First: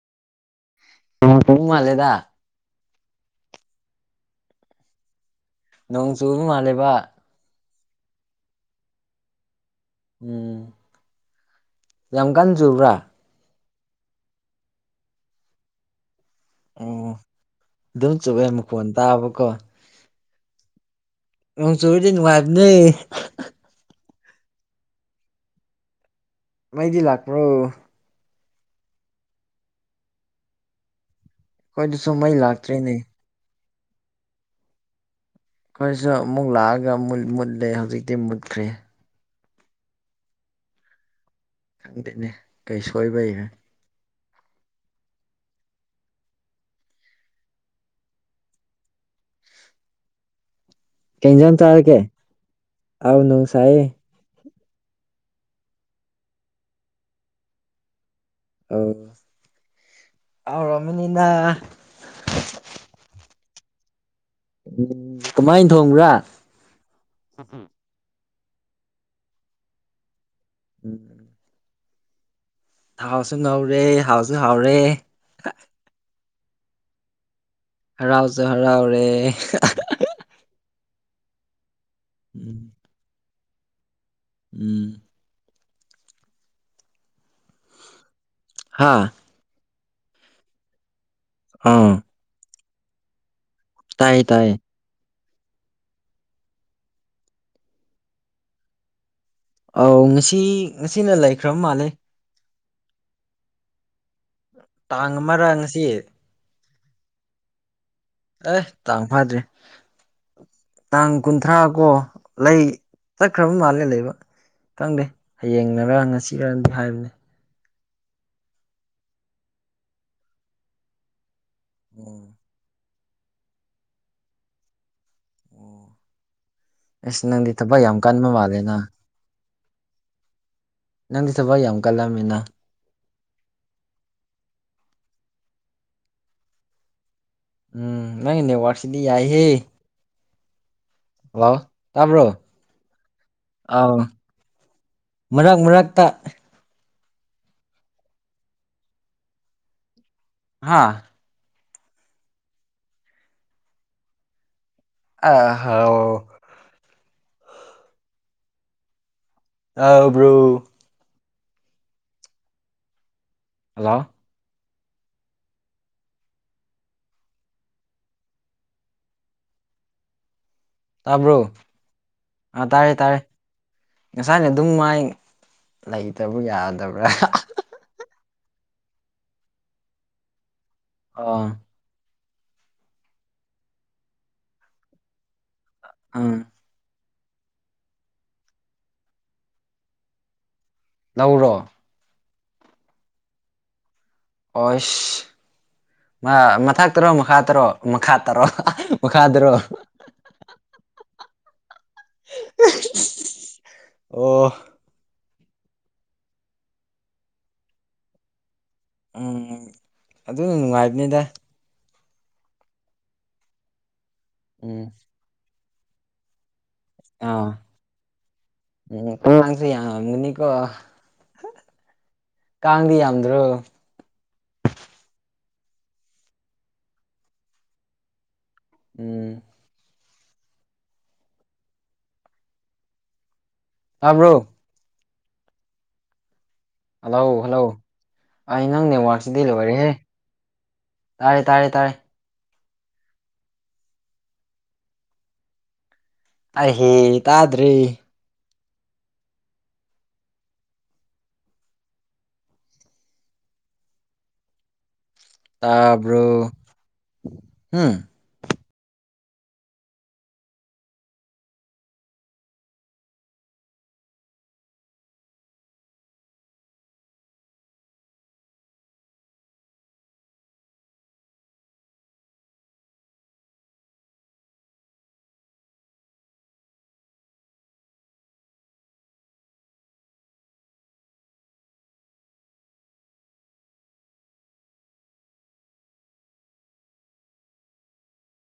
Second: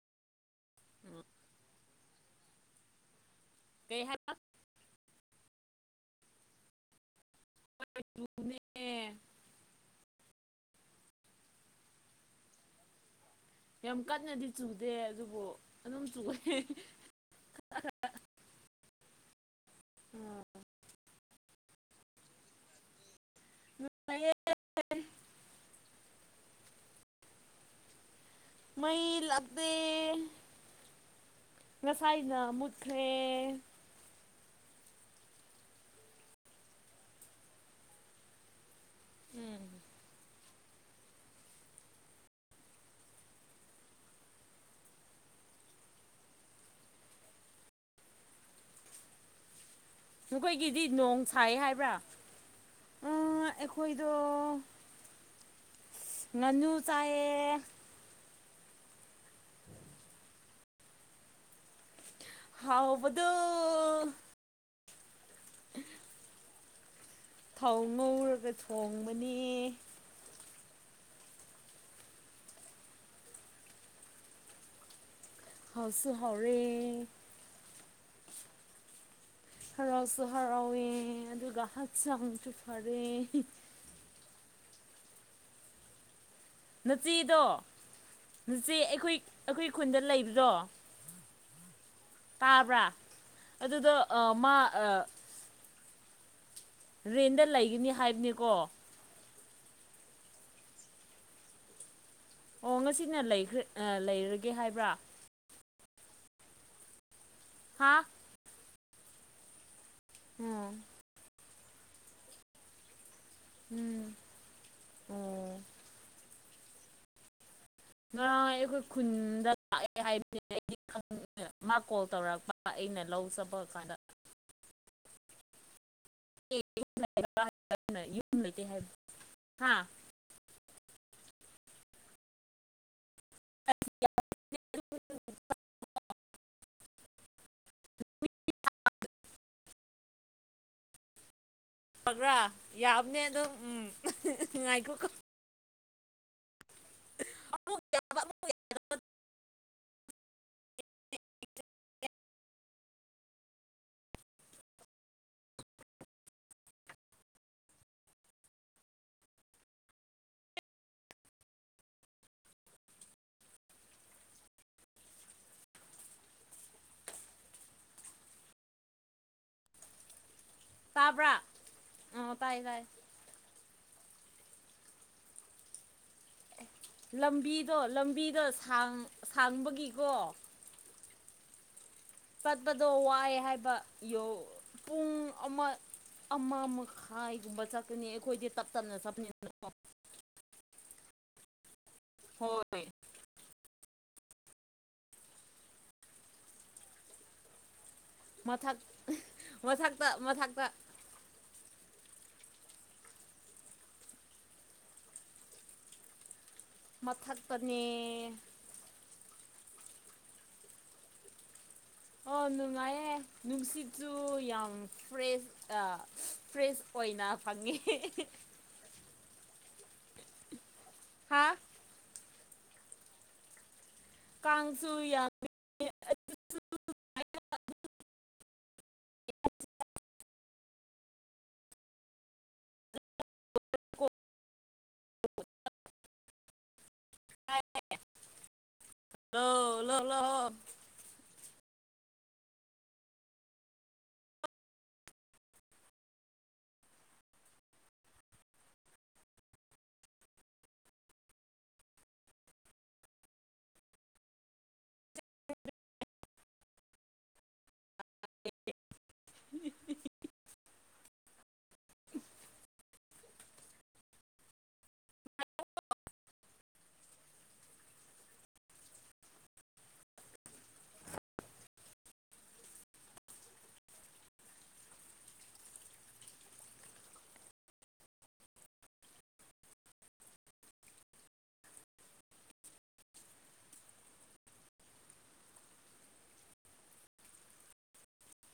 [unintelligible] ꯃꯥꯂꯦꯗ ꯀꯩ ꯍꯥꯏꯕ ꯅꯣꯡ ꯆꯨꯕ ꯃꯥꯜꯂꯦꯕ [unintelligible] ꯎꯝ ꯌꯥꯝ ꯀꯟ ꯆꯨꯕ꯭ꯔꯥ ꯌꯥꯝ ꯀꯟꯅꯗꯤ ꯆꯨꯗꯦ ꯑꯗꯨꯕꯨ ꯑꯗꯨꯝ ꯆꯨꯋꯦ ꯑꯣ ꯑꯗꯨꯝ ꯆꯨꯌꯦ ꯃꯈꯣꯜ ꯇꯥꯕꯀꯣ ꯎꯝ ꯅꯣꯡ ꯆꯨꯔꯗꯤ ꯅꯨꯡꯉꯥꯏꯕꯅꯦ ꯅꯨꯡꯉꯥꯏꯌꯦ ꯃꯩꯗꯤ ꯂꯥꯛꯄ꯭ꯔꯣ ꯃꯩ ꯂꯥꯛꯇꯦ ꯑꯩꯈꯣꯏꯗꯁꯨ ꯃꯩ ꯉꯁꯥꯏꯅ ꯂꯥꯛꯇ꯭ꯔꯦꯅꯦ ꯃꯨꯠꯈ꯭ꯔꯦ ꯑꯩꯈꯣꯏꯁꯨ ꯑꯃꯨꯛ ꯂꯥꯛꯑꯒ ꯃꯨꯠꯂꯦ ꯍꯧꯖꯤꯛꯇꯤ ꯃꯨꯠꯈ꯭ꯔꯦ ꯎꯝ ꯈꯪꯗꯦꯅꯦ ꯀꯩ ꯁꯣꯏꯕꯩ ꯅꯈꯣꯏꯒꯤꯗꯤ ꯅꯣꯡ ꯀꯩ ꯁꯥꯏ ꯏꯟꯖꯥꯡ ꯍꯥꯏꯕ꯭ꯔꯥ ꯆꯥꯔꯒꯦ ꯑꯥꯎ ꯎꯝ ꯅꯣꯡ ꯁꯥꯏꯌꯦ ꯑꯩꯈꯣꯏ ꯇꯣ ꯉꯅꯨ ꯆꯥꯏꯌꯦ ꯑꯧ [unintelligible] ꯍꯥꯎꯔꯃꯅꯤꯅ ꯍꯥꯎꯕꯗꯣ ꯎꯝ ꯀꯃꯥꯏꯅ ꯊꯣꯡꯕ꯭ꯔꯥ ꯐꯧ ꯉꯧꯔꯒ ꯊꯣꯡꯕꯅꯤ ꯎꯝ ꯊꯥꯎꯁꯨ ꯉꯧꯔꯦ ꯍꯥꯎꯁꯨ ꯍꯥꯎꯔꯦ ꯍꯥꯎꯁꯨ ꯍꯥꯎꯔꯦ ꯍꯔꯥꯎꯖꯨ ꯍꯔꯥꯎꯔꯦ [unintelligible] ꯍꯔꯥꯎꯁꯨ ꯍꯔꯥꯎꯋꯦ ꯑꯗꯨꯒ ꯍꯛꯆꯥꯡꯁꯨ ꯎꯝ ꯐꯔꯦ ꯎꯝ ꯅꯆꯦꯗꯣ ꯅꯆꯦ ꯍꯥ ꯑꯩꯈꯣꯏ ꯑꯩꯈꯣꯏ ꯈꯨꯟꯗ ꯂꯩꯕꯗꯣ ꯑꯥ ꯇꯥꯕ꯭ꯔꯥ ꯑꯗꯨꯗꯣ ꯇꯥꯏꯌꯦ ꯑꯥ ꯇꯥꯏꯌꯦ ꯃꯥ ꯑꯥ ꯔꯦꯟꯗ ꯂꯩꯒꯅꯤ ꯍꯥꯏꯕꯅꯤꯀꯣ ꯑꯧ ꯉꯁꯤ ꯉꯁꯤꯅ ꯂꯩꯈ꯭ꯔꯕ ꯃꯥꯜꯂꯦ ꯑꯣ ꯉꯁꯤꯅ ꯂꯩꯈ꯭ꯔꯦ ꯂꯩꯔꯒꯦ ꯍꯥꯏꯕ꯭ꯔꯥ ꯑꯃꯥꯡꯁꯤ ꯍꯥꯥ ꯑꯦ ꯇꯥꯡ ꯐꯗ꯭꯭ꯔꯔꯤ ꯎꯝ ꯇꯥꯡ ꯀꯨꯟꯊ꯭ꯔꯥ ꯀꯣ ꯂꯩ ꯆꯠꯈ꯭ꯔꯕ ꯃꯥꯜꯂꯦ ꯎꯝ ꯂꯩꯕ ꯈꯪꯗꯦ ꯑꯣ ꯍꯌꯦꯡꯅꯔ ꯉꯁꯤ ꯈꯔꯗꯤ ꯍꯥꯏꯕꯅꯦ ꯉꯔꯥꯡ ꯑꯩꯈꯣꯏ ꯈꯨꯟꯗ ꯂꯥꯛꯑꯦ ꯍꯥꯏꯕꯁꯤꯅ ꯑꯩꯗꯤ ꯃꯥ ꯀꯣꯜ ꯎꯝ ꯇꯧꯔꯛꯄ ꯑꯩꯅ ꯂꯧ ꯆꯠꯄ ꯀꯥꯟꯗ ꯑꯣ ꯑꯁ ꯍꯥꯏꯕ ꯅꯪꯗꯤ ꯊꯕꯛ ꯌꯥꯝ ꯀꯟꯕ ꯃꯥꯜꯂꯦꯅ ꯍꯥ ꯅꯪꯗꯤ ꯊꯕꯛ ꯌꯥꯝ ꯀꯜꯂꯝꯃꯤꯅ [unintelligible] ꯎꯝ ꯅꯪꯒꯤ ꯅꯦꯠꯋꯥꯔꯛꯁꯤꯗꯤ ꯌꯥꯏꯍꯦ ꯍꯜꯂꯣ ꯇꯥꯕ꯭ꯔꯣ ꯐꯒ꯭ꯔꯥ ꯌꯥꯕꯅꯦ ꯑꯝ ꯎꯝ ꯑꯥꯎ ꯅꯨꯡꯉꯥꯏꯈꯣ ꯃꯔꯛ ꯃꯔꯛꯇ [unintelligible] ꯍꯥꯥ [unintelligible] ꯑ ꯍꯥꯎ ꯇꯥꯕ꯭ꯔꯣ ꯍꯜꯂꯣ ꯇꯥꯕ꯭ꯔꯥ ꯇꯥꯕ꯭ꯔꯣ ꯑꯣ ꯇꯥꯏ ꯑ ꯇꯥꯏ ꯇꯔꯦ ꯇꯔꯦ ꯉꯁꯥꯏꯅ ꯑꯗꯨꯝ ꯃꯥꯏ ꯂꯩꯇꯕ ꯌꯥꯗꯕ꯭ꯔꯥ ꯑꯗꯣ ꯂꯝꯕꯤꯗ ꯁꯥꯡꯕꯒꯤꯀꯣ ꯑꯥ ꯄꯠꯄꯗꯣ ꯋꯥꯏ ꯍꯥꯏꯕ ꯄꯨꯡ ꯑꯃ ꯎꯝ ꯑꯃꯃꯈꯥꯏ ꯍꯥꯏꯒꯨꯝꯕ ꯆꯠꯀꯅꯤ ꯑꯩꯈꯣꯏꯗꯤ ꯇꯞ ꯇꯞꯅ ꯆꯠꯄꯅꯤꯗꯅꯀꯣ ꯂꯧꯔꯣ ꯍꯣꯏ ꯑꯣꯁ ꯃꯊꯛ ꯇꯔꯣ ꯃꯈꯥ ꯇꯔꯣ ꯃꯈꯥ ꯇꯔꯣ ꯃꯈꯥꯗꯔꯣ ꯇ ꯃꯊꯛꯇ ꯑꯣ ꯃꯊꯛꯇꯅꯦ ꯎꯝ ꯑꯗꯨꯅ ꯅꯨꯡꯉꯥꯏꯕꯅꯤꯗ ꯑꯣ ꯅꯨꯡꯉꯥꯏꯌꯦꯦ ꯅꯨꯡꯁꯤꯠꯁꯨ ꯌꯥꯝ ꯎꯝ ꯐ꯭ꯔꯦꯁ ꯐ꯭ꯔꯦꯁ ꯑꯣꯏꯅ ꯑꯥ ꯐꯪꯉꯦ ꯎꯝ ꯀꯥꯡꯁꯦ ꯌꯥꯝ ꯉꯝꯒꯅꯤꯀꯣ ꯍꯥ ꯀꯥꯡꯗꯤ ꯌꯥꯝꯗ꯭ꯔꯣ ꯀꯥꯟꯁꯨꯨ ꯌꯥꯝ [unintelligible] ꯎꯝ ꯇꯥꯕ꯭ꯔꯣ ꯍꯜꯂꯣ ꯍꯜꯂꯣ ꯑꯩ ꯅꯪ ꯅꯦꯠꯋꯥꯔꯛꯁꯤꯗꯤ ꯂꯣ ꯂꯣꯏꯔꯦꯍꯦ ꯂꯣ ꯂꯣ ꯇꯥꯔꯦ ꯇꯥꯔꯦ ꯇꯥꯔꯦ ꯑꯩꯍꯦ ꯇꯥꯗ꯭ꯔꯦ ꯇꯥꯕ꯭ꯔꯣ ꯎꯝ ꯎ [inaudible]